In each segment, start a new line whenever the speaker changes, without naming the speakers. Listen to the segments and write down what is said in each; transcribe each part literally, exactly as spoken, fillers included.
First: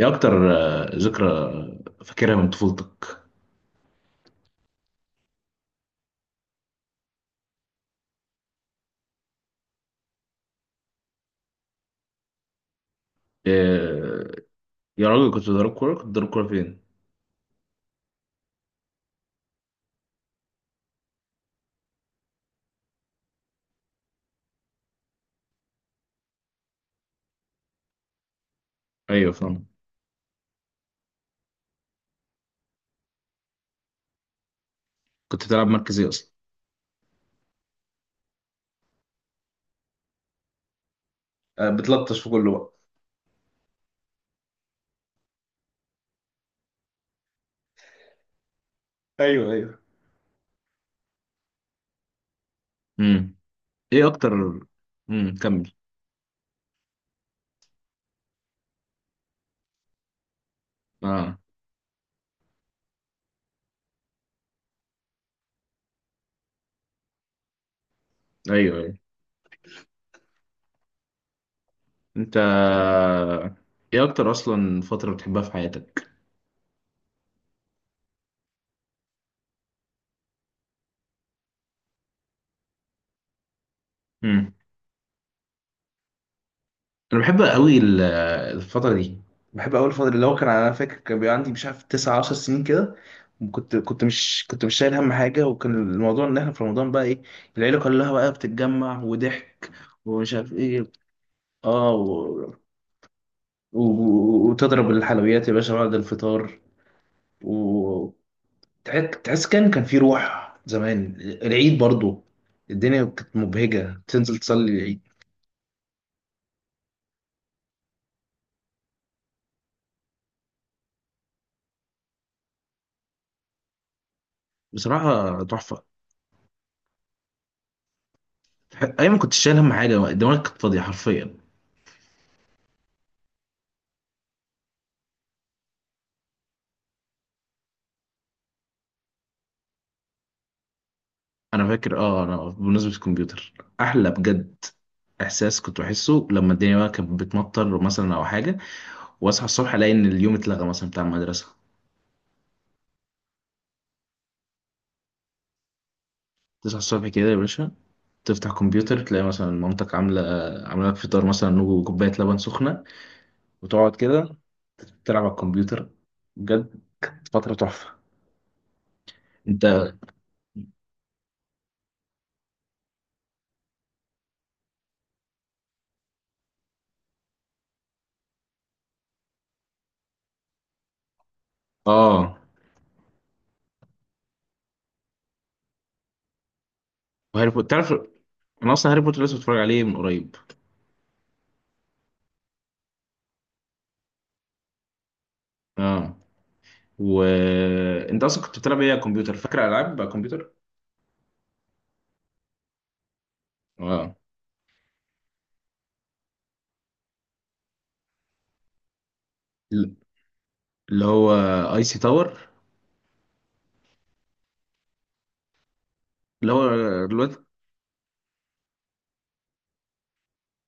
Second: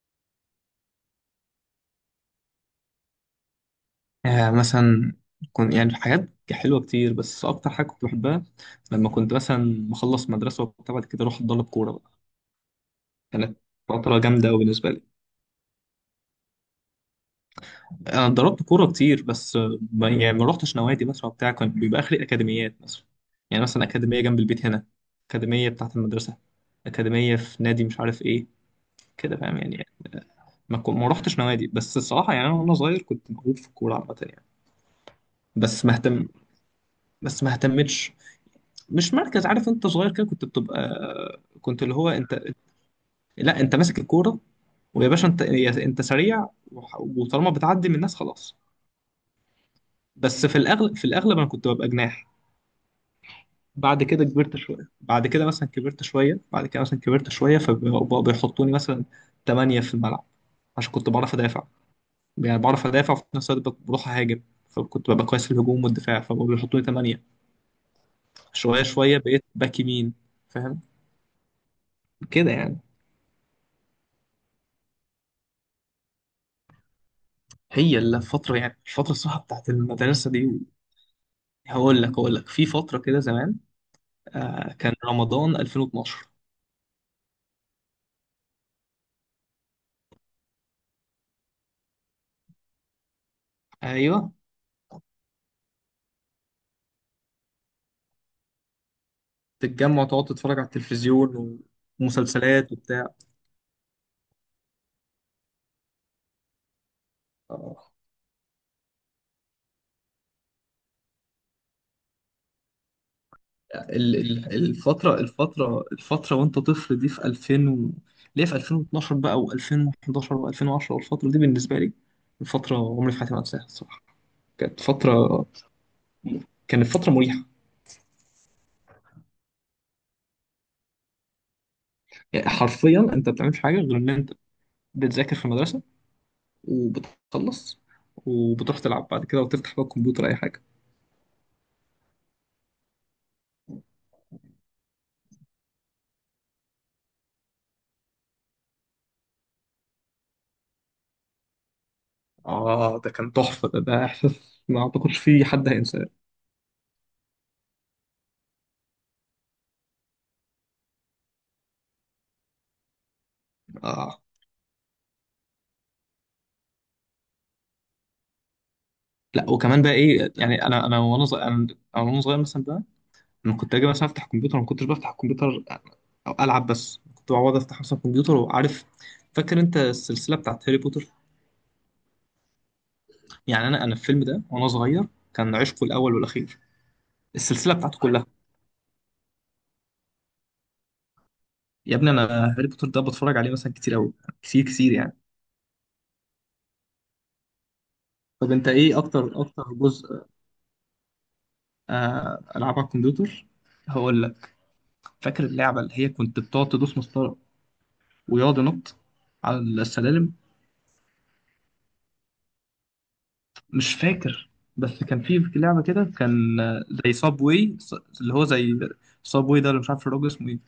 ايه اكتر؟ آه، ذكرى. فاكرها من طفولتك؟
يعني مثلا، كنت يعني حاجات حلوة كتير، بس أكتر حاجة كنت بحبها لما كنت مثلا بخلص مدرسة وبتاع، بعد كده أروح أتدرب كورة بقى. كانت فترة
إيه.
جامدة أوي بالنسبة لي.
يا راجل، كنت بتضرب كوره كنت بتضرب كوره فين؟
أنا اتدربت كورة كتير، بس آه، ما يعني ما روحتش نوادي مثلا وبتاع. كان بيبقى آخري أكاديميات مثلا، يعني مثلا أكاديمية جنب البيت هنا، أكاديمية بتاعة المدرسة، أكاديمية في نادي مش عارف إيه،
ايوه،
كده فاهم
فاهم.
يعني. آه، ما كن- ما روحتش نوادي، بس الصراحة يعني أنا وأنا صغير كنت موهوب في الكورة عامة يعني.
كنت بتلعب
بس ما
مركز ايه
اهتم
اصلا؟
بس ما اهتمتش. مش مركز، عارف انت صغير كده كنت بتبقى،
آه،
كنت اللي هو
بتلطش في
انت،
كله بقى.
لا انت ماسك الكوره ويا باشا انت يا- انت سريع، وح- وطالما بتعدي من الناس خلاص.
ايوه، ايوه.
بس في الاغلب في الاغلب انا كنت ببقى جناح.
امم.
بعد
ايه
كده
اكتر؟
كبرت شويه بعد
امم
كده مثلا
كمل.
كبرت شويه بعد كده مثلا كبرت شويه، فبقوا بيحطوني مثلا تمانية في الملعب، عشان كنت بعرف
اه.
ادافع، يعني بعرف ادافع وفي نفس الوقت بق- بروح اهاجم، فكنت ببقى كويس في الهجوم والدفاع، فبقوا بيحطوني تمانية.
ايوه،
شويه
ايوه.
شويه بقيت باك يمين، فاهم،
انت
كده يعني.
آه، ايه اكتر اصلا فتره بتحبها في حياتك؟
هي الفترة يعني الفترة الصراحة بتاعت المدرسة دي. هقول لك هقول لك، في فترة كده زمان.
امم.
آه كان رمضان ألفين واتناشر.
انا بحب قوي ال- الفتره دي. بحب قوي الفتره اللي هو، كان انا فاكر كان بيبقى عندي مش عارف تسع عشر سنين كده. كنت كنت
ايوه،
مش كنت مش شايل هم حاجه، وكان الموضوع ان احنا في رمضان بقى، ايه، العيله كلها بقى بتتجمع وضحك
تتجمع وتقعد
ومش عارف
تتفرج على
ايه.
التلفزيون،
اه، و...
ومسلسلات وبتاع.
و... و- وتضرب الحلويات يا باشا بعد الفطار.
آه
و تح- تحس كان كان في روح زمان العيد برضو. الدنيا كانت مبهجه
ال-
تنزل
ال-
تصلي العيد.
الفترة الفترة الفترة وانت طفل دي في ألفين و... ليه، في ألفين واتناشر بقى و2011 و2010، والفترة دي بالنسبة لي الفترة عمري في حياتي ما انساها الصراحة. كانت
بصراحه
فترة
تحفه.
كانت فترة مريحة.
ايام ما كنتش شايل هم حاجه، دماغك كانت فاضيه حرفيا.
يعني حرفيا انت ما بتعملش حاجة غير ان انت بتذاكر في المدرسة، وبتخلص، وبتروح تلعب بعد كده، وتفتح بقى الكمبيوتر، أي حاجة.
انا فاكر، اه انا بمناسبه الكمبيوتر، احلى بجد احساس كنت بحسه لما الدنيا بقى كانت بتمطر مثلا او حاجه، واصحى الصبح الاقي ان اليوم اتلغى مثلا بتاع المدرسه.
آه، ده كان تحفة، ده ده إحساس ما أعتقدش فيه حد هينساه.
تصحى الصبح كده يا باشا، تفتح كمبيوتر، تلاقي مثلا مامتك عامله عامله لك فطار مثلا وكوبايه لبن سخنه، وتقعد
آه،
كده تلعب على الكمبيوتر. بجد فتره تحفه.
لا،
انت
وكمان بقى إيه، يعني أنا أنا وأنا صغير أنا أنا وأنا صغير مثلا بقى، أنا كنت أجي مثلا أفتح الكمبيوتر، ما كنتش بفتح الكمبيوتر أو ألعب، بس كنت بقعد أفتح مثلا الكمبيوتر وعارف. فاكر أنت السلسلة بتاعت هاري بوتر؟
اه
يعني أنا أنا الفيلم ده وأنا صغير كان عشقه الأول والأخير،
وهاري بوتر،
السلسلة
تعرف؟
بتاعته كلها.
انا اصلا هاري بوتر لسه بتفرج عليه من قريب.
يا ابني أنا هاري بوتر ده بتفرج عليه مثلا كتير أوي، كتير كتير يعني.
اه. وانت اصلا
طب
كنت
انت
بتلعب ايه على
ايه
الكمبيوتر؟
اكتر اكتر
فاكر العاب على
جزء؟
الكمبيوتر؟
آه، العاب على الكمبيوتر،
اه.
هقول لك. فاكر اللعبه اللي هي كنت بتقعد تدوس مسطره، ويقعد ينط على السلالم؟
اللي هو اي سي تاور.
مش فاكر، بس كان في في لعبه كده،
اللي
كان
هو
آه، زي صاب
الواد،
واي. اللي هو زي صاب واي ده، اللي مش عارف الراجل اسمه ايه،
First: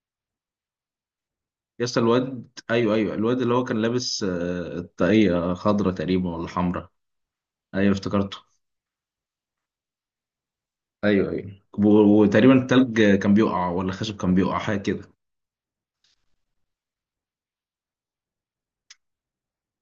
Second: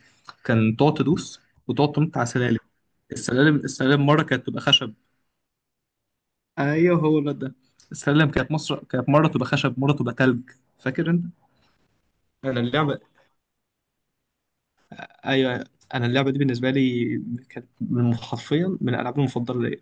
كان تقعد تدوس وتقعد
يس،
تنط على
الواد،
سلالم.
ايوه، ايوه، الواد اللي
السلالم
هو كان
السلالم
لابس
مره كانت تبقى
آه،
خشب.
طاقية خضرة تقريبا، ولا حمرا؟
ايوه، هو الواد ده.
ايوه،
السلالم
افتكرته.
كانت مصر كانت مره تبقى خشب مره تبقى تلج، فاكر انت؟
ايوه، ايوه، و- وتقريبا
انا اللعبه
التلج كان بيقع ولا الخشب كان بيقع، حاجة كده.
ايوه انا اللعبه دي بالنسبه لي كانت من حرفيا من الالعاب المفضله ليا.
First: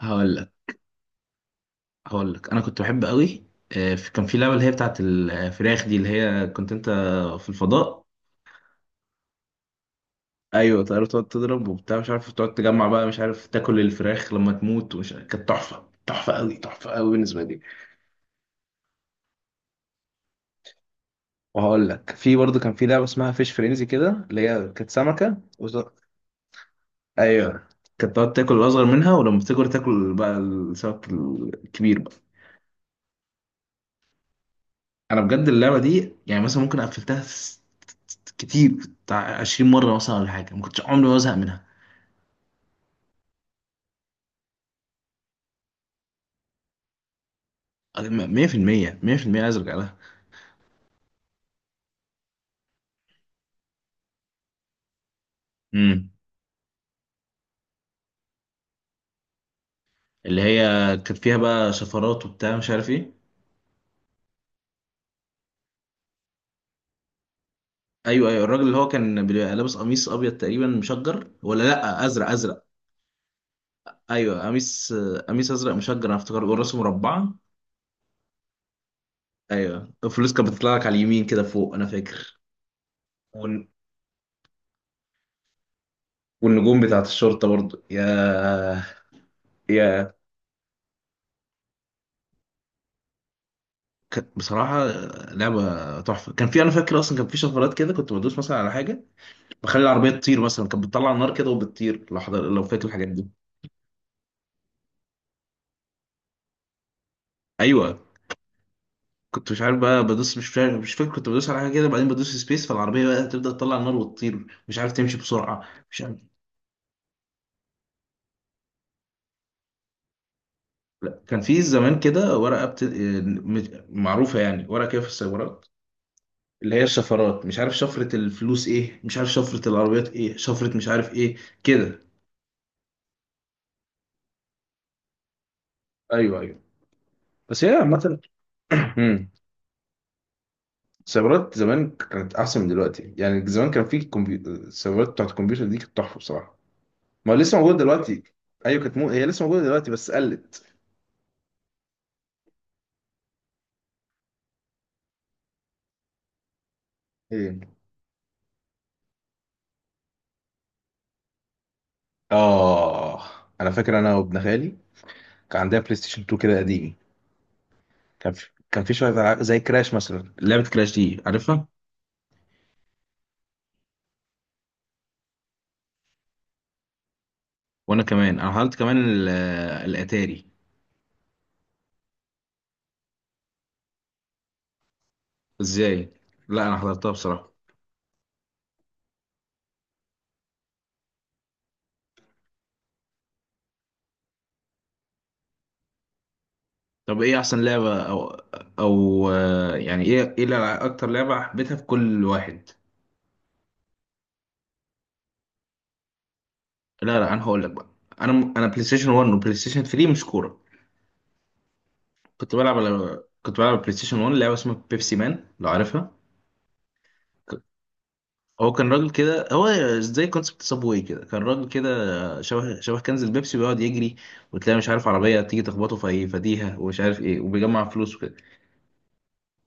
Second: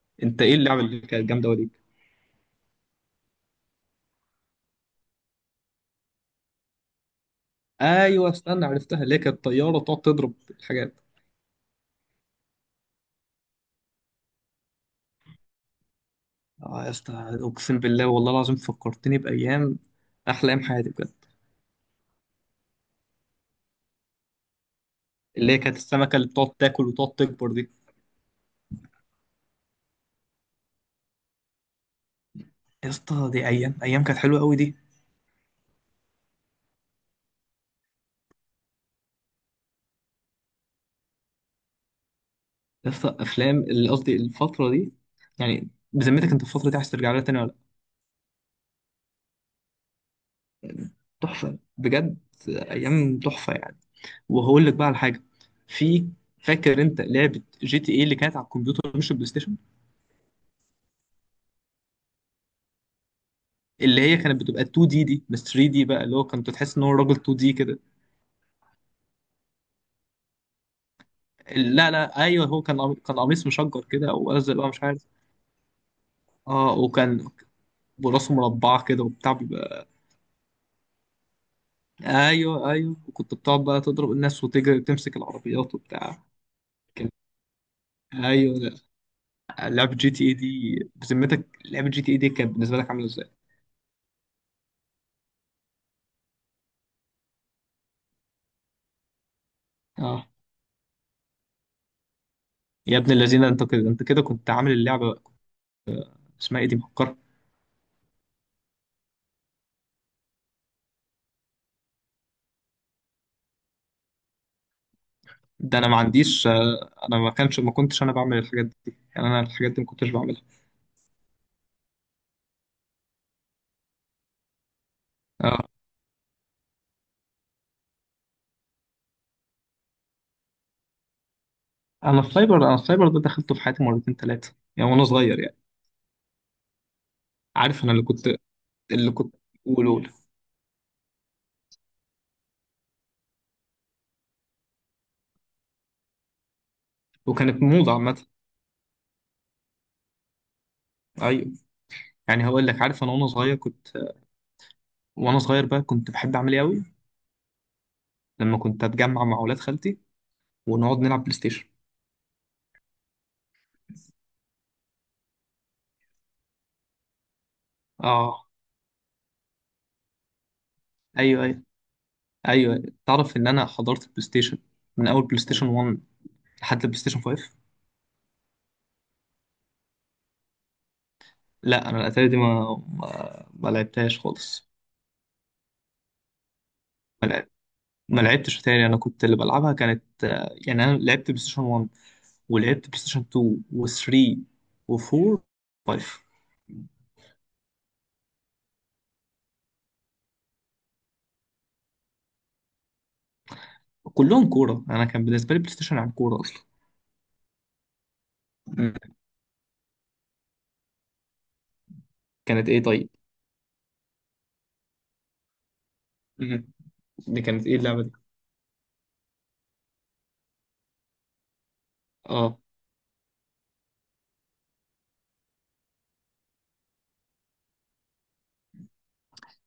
هقول
انت
لك
ايه اللعبه اللي كانت جامده وليك؟
هقول لك انا كنت بحب قوي آه، في- كان في لعبة اللي هي بتاعت الفراخ دي، اللي هي كنت انت في الفضاء.
ايوه، استنى، عرفتها، اللي هي كانت طياره تقعد تضرب
ايوه،
الحاجات.
طيارة تقعد تضرب وبتاع، مش عارف، تقعد تجمع بقى، مش عارف، تاكل الفراخ لما تموت، ومش، كانت تحفة، تحفة قوي،
اه
تحفة
يا
قوي
اسطى،
بالنسبة لي.
اقسم بالله والله العظيم فكرتني بايام، احلى ايام حياتي بجد.
وهقول لك، في برضه كان في لعبه اسمها فيش فرينزي كده، اللي هي كانت سمكه
اللي هي
وز...
كانت السمكه اللي بتقعد تاكل وتقعد تكبر
ايوه،
دي.
كانت تقعد تاكل الاصغر منها، ولما بتكبر تاكل بقى السمك الكبير بقى.
يا اسطى، دي ايام، ايام كانت حلوه قوي دي.
انا بجد اللعبه دي يعني مثلا ممكن قفلتها، س-، كتير، بتاع عشرين مره مثلا ولا حاجه، ما كنتش عمري ما ازهق منها.
يا اسطى، افلام، اللي قصدي الفتره دي. يعني بذمتك انت، الفتره دي عايز ترجع لها تاني ولا لأ؟
مية في المية، مية في المية عايز ارجع لها.
تحفه بجد، ايام تحفه يعني. وهقول لك بقى على حاجه، في.
امم.
فاكر انت لعبه جي تي اي اللي كانت على الكمبيوتر، مش البلاي ستيشن،
اللي هي كانت فيها بقى شفرات وبتاع، مش عارف ايه.
اللي هي كانت بتبقى اتنين دي دي بس، تلاتة دي بقى اللي هو كنت تحس ان هو راجل اتنين دي كده.
ايوه، ايوه، الراجل اللي هو كان بيبقى لابس قميص ابيض تقريبا مشجر، ولا
لا
لا،
لا،
ازرق،
ايوه، هو
ازرق.
كان قمي- كان قميص مشجر كده، او
ايوه،
ازرق بقى مش
قميص
عارف.
قميص ازرق مشجر انا افتكر، والراسه
اه، وكان
مربعه.
براسه مربعه كده وبتاع بيبقى.
ايوه، الفلوس كانت بتطلع لك على اليمين كده فوق، انا فاكر.
ايوه ايوه، وكنت بتقعد
والن-
بقى تضرب الناس، وتجري، وتمسك العربيات وبتاع.
والنجوم بتاعت
كان،
الشرطه برضو،
ايوه
يا،
لا، لعبه جي
يا،
تي اي دي، بذمتك لعبه جي تي اي دي كانت بالنسبه لك عامله ازاي؟
ك- بصراحه لعبه تحفه. كان في، انا فاكر اصلا، كان في شفرات كده، كنت بدوس مثلا على حاجه بخلي العربيه
اه
تطير مثلا، كانت بتطلع النار كده وبتطير لو حضر لو فاكر
يا
الحاجات
ابن
دي.
الذين، انت كده انت كده كنت عامل اللعبه، اسمها ايه دي، مفكرة؟
ايوه، كنت مش عارف بقى بدوس، مش فاكر مش فاكر كنت بدوس على حاجه كده، بعدين بدوس سبيس فالعربيه بقى تبدا تطلع النار وتطير، مش عارف تمشي بسرعه،
ده انا ما
مش عارف.
عنديش، آه، انا ما كانش ما كنتش انا بعمل الحاجات دي، يعني انا الحاجات دي ما كنتش بعملها.
لا، كان في زمان كده ورقة بت... آه، مش- معروفة يعني، ورقة كده في السيارات،
اه،
اللي هي الشفرات، مش عارف شفرة الفلوس ايه، مش عارف شفرة العربيات ايه، شفرة مش عارف ايه، كده.
انا السايبر انا السايبر ده دخلته في حياتي مرتين ثلاثة يعني وانا صغير يعني.
ايوه، ايوه، بس هي
عارف، انا اللي
عامة.
كنت اللي
مم.
كنت. قول.
السيارات زمان كانت احسن من دلوقتي، يعني زمان كان في كمبيوتر، السيارات بتاعت الكمبيوتر دي كانت تحفة بصراحة. ما هو لسه
وكانت
موجودة
موضة
دلوقتي.
عامة.
ايوه، كانت مو... هي لسه موجودة دلوقتي بس قلت.
ايوه، يعني هقول لك، عارف انا وانا صغير كنت، وانا صغير بقى كنت بحب اعمل ايه قوي؟
ايه.
لما كنت اتجمع مع اولاد خالتي ونقعد نلعب بلاي ستيشن.
اه، انا فاكر انا وابن خالي كان عندنا بلاي ستيشن تو كده قديم. كان في
اه،
كان في شويه ألعاب زي كراش مثلا. لعبه كراش دي
ايوه ايوه
عارفها؟
ايوه، تعرف ان انا حضرت البلاي ستيشن من اول بلاي ستيشن واحد لحد البلاي ستيشن خمسة.
وانا كمان، انا حضرت كمان ال- الاتاري.
لا، انا الاتاري دي ما ما, ما لعبتهاش خالص.
ازاي؟ لا، انا حضرتها
ما لعب-
بصراحه.
ما لعبتش اتاري. انا كنت اللي بلعبها كانت، آه، يعني انا لعبت بلاي ستيشن واحد، ولعبت بلاي ستيشن اتنين و3 و4 و5.
طب ايه احسن لعبه، او او آه، يعني ايه ايه الألع- اكتر لعبه حبيتها في كل واحد؟
كلهم كوره، انا كان بالنسبه لي بلاي ستيشن عن كوره اصلا.
لا، لا، انا هقول لك بقى، انا انا بلاي
مم.
ستيشن وان وبلاي ستيشن ثري مش كوره. كنت
كانت
بلعب
ايه طيب؟
على كنت بلعب على بلاي ستيشن وان لعبه اسمها بيبسي مان لو عارفها.
مم. دي كانت ايه اللعبه دي؟
هو كان راجل كده، هو زي كونسبت صابواي كده، كان راجل كده
اه.
شبه شبه كنز البيبسي، بيقعد يجري، وتلاقي مش عارف عربية تيجي تخبطه في أي فديها ومش عارف ايه، وبيجمع فلوس وكده.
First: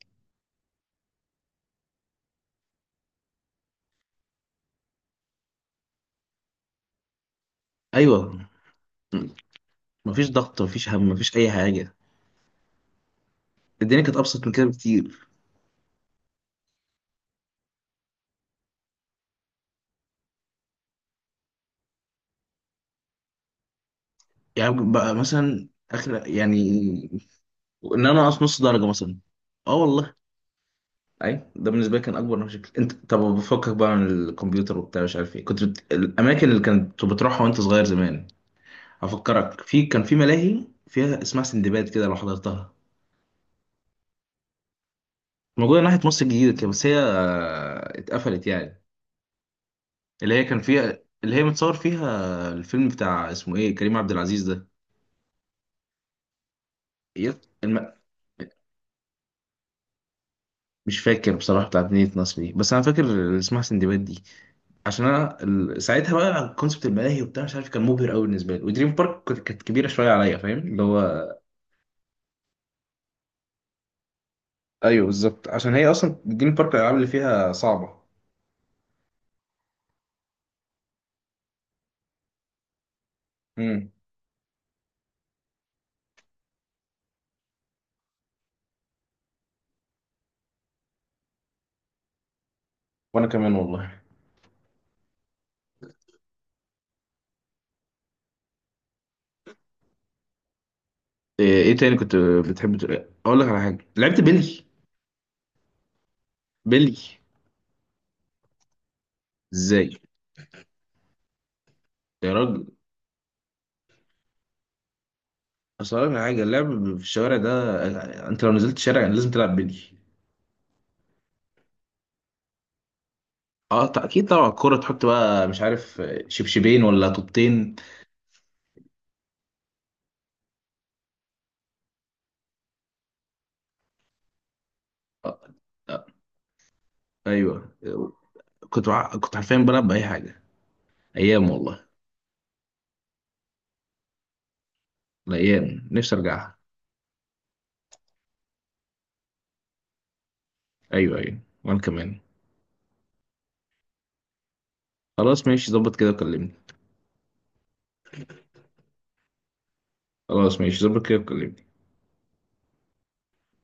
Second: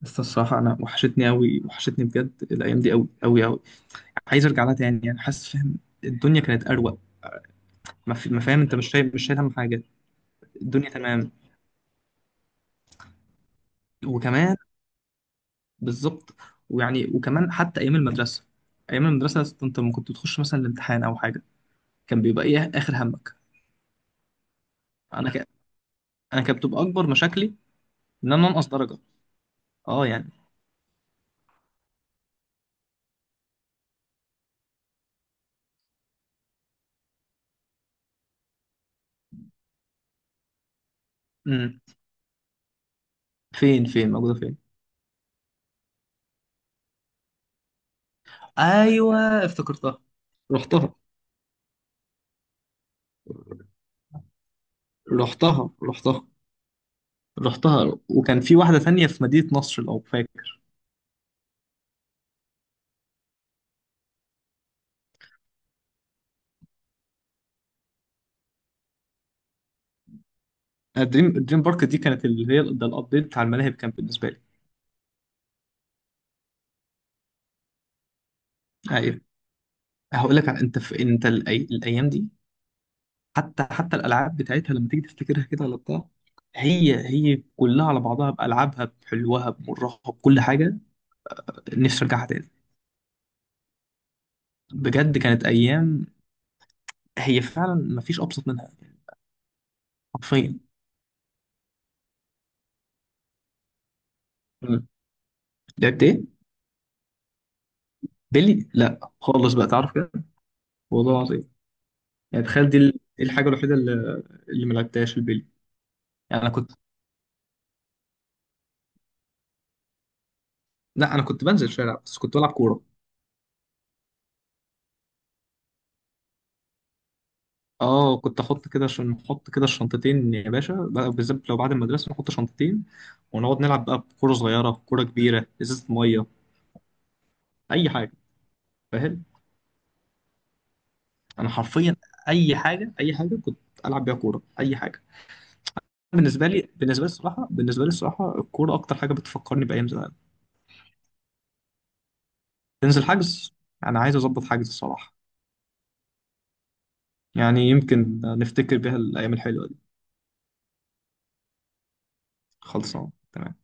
بس الصراحه انا وحشتني قوي، وحشتني بجد الايام دي، قوي قوي قوي. عايز ارجع لها تاني يعني، حاسس فاهم. الدنيا كانت اروق. ما في- ما
ايوه.
فاهم انت، مش شايل مش
م-
شايل هم حاجه.
مفيش ضغط، مفيش
الدنيا
هم،
تمام.
مفيش اي حاجة. الدنيا كانت ابسط من
وكمان،
كده بكتير.
بالظبط. ويعني وكمان حتى ايام المدرسه ايام المدرسه انت لما كنت بتخش مثلا الامتحان او حاجه، كان بيبقى ايه اخر همك؟
يعني بقى
انا ك...
مثلا اخر،
انا كانت
يعني
بتبقى اكبر مشاكلي
ان انا
ان
اقص
انا
نص
انقص
درجة
درجه.
مثلا. اه،
اه
والله.
يعني.
اي ده بالنسبة لي كان اكبر مشكلة. انت طب، بفكك بقى من الكمبيوتر وبتاع، مش عارف ايه، كنت بت... الاماكن اللي كنت بتروحها وانت صغير زمان؟ هفكرك، في كان في ملاهي فيها اسمها
امم
سندباد كده، لو حضرتها.
فين فين موجوده فين؟
موجودة ناحية مصر الجديدة كده، بس هي آه، اتقفلت يعني.
ايوه، افتكرتها.
اللي هي كان
رحتها
فيها، اللي هي متصور فيها الفيلم بتاع اسمه ايه، كريم عبد العزيز ده.
رحتها رحتها
إيه؟ الم...
رحتها، وكان في واحده ثانيه في مدينه نصر لو فاكر.
مش فاكر بصراحة بتاعت مدينة نصر دي، بس أنا فاكر اللي اسمها سندباد دي. عشان أنا ال... ساعتها بقى كونسبت الملاهي وبتاع، مش عارف، كان مبهر أوي بالنسبة لي، ودريم بارك كنت- كانت كبيرة شوية عليا، فاهم اللي هو.
الدريم الدريم بارك دي كانت اللي هي ده الابديت بتاع الملاهي كان بالنسبه لي.
أيوه بالظبط، عشان هي أصلا دريم بارك الألعاب اللي فيها صعبة.
ايوه، هقول لك على- انت في انت الأي... الايام دي. حتى
امم.
حتى الالعاب بتاعتها لما تيجي تفتكرها كده ولا بتاع، هي هي كلها على بعضها، بألعابها بحلوها بمرها بكل حاجة، نفسي أرجعها تاني.
وأنا كمان والله.
بجد كانت أيام، هي فعلا مفيش أبسط منها، حرفيا.
ايه إيه تاني كنت بتحب؟ ت- اقول لك على حاجه، لعبت بيلي؟
مم. لعبت إيه؟
بيلي؟
بيلي؟ لا خالص، بقى
ازاي؟
تعرف كده، والله العظيم.
يا
يعني
راجل،
تخيل دي ال- دي الحاجة الوحيدة اللي اللي ما لعبتهاش، البيلي.
اصل أقول لك على
يعني
حاجه،
أنا كنت
اللعب في الشوارع ده انت لو نزلت الشارع لازم تلعب بيلي.
لا أنا كنت بنزل الشارع بس كنت بلعب كورة.
اه، ط- اكيد طبعا الكوره، تحط بقى مش عارف شبشبين ولا طوبتين.
اه، كنت احط كده، عشان نحط كده الشنطتين، يا باشا، بقى بالذات لو بعد المدرسه نحط شنطتين، ونقعد نلعب بقى بكوره صغيره، بكوره
آه.
كبيره، ازازه
آه.
ميه،
ايوه.
اي حاجه،
كنت ع-
فاهم.
كنت حرفيا بلعب باي حاجه.
انا
ايام والله.
حرفيا اي حاجه، اي حاجه كنت العب بيها كوره، اي حاجه.
الايام نفسي
بالنسبه
ارجعها.
لي بالنسبه لي الصراحه بالنسبه لي الصراحه الكوره اكتر حاجه بتفكرني بايام زمان.
ايوه، ايوه، وانا كمان.
تنزل حجز، انا عايز اظبط حجز الصراحه،
خلاص ماشي، ظبط كده وكلمني.
يعني يمكن نفتكر بيها الايام الحلوه دي.
خلاص ماشي، ظبط كده وكلمني.
خلصان تمام.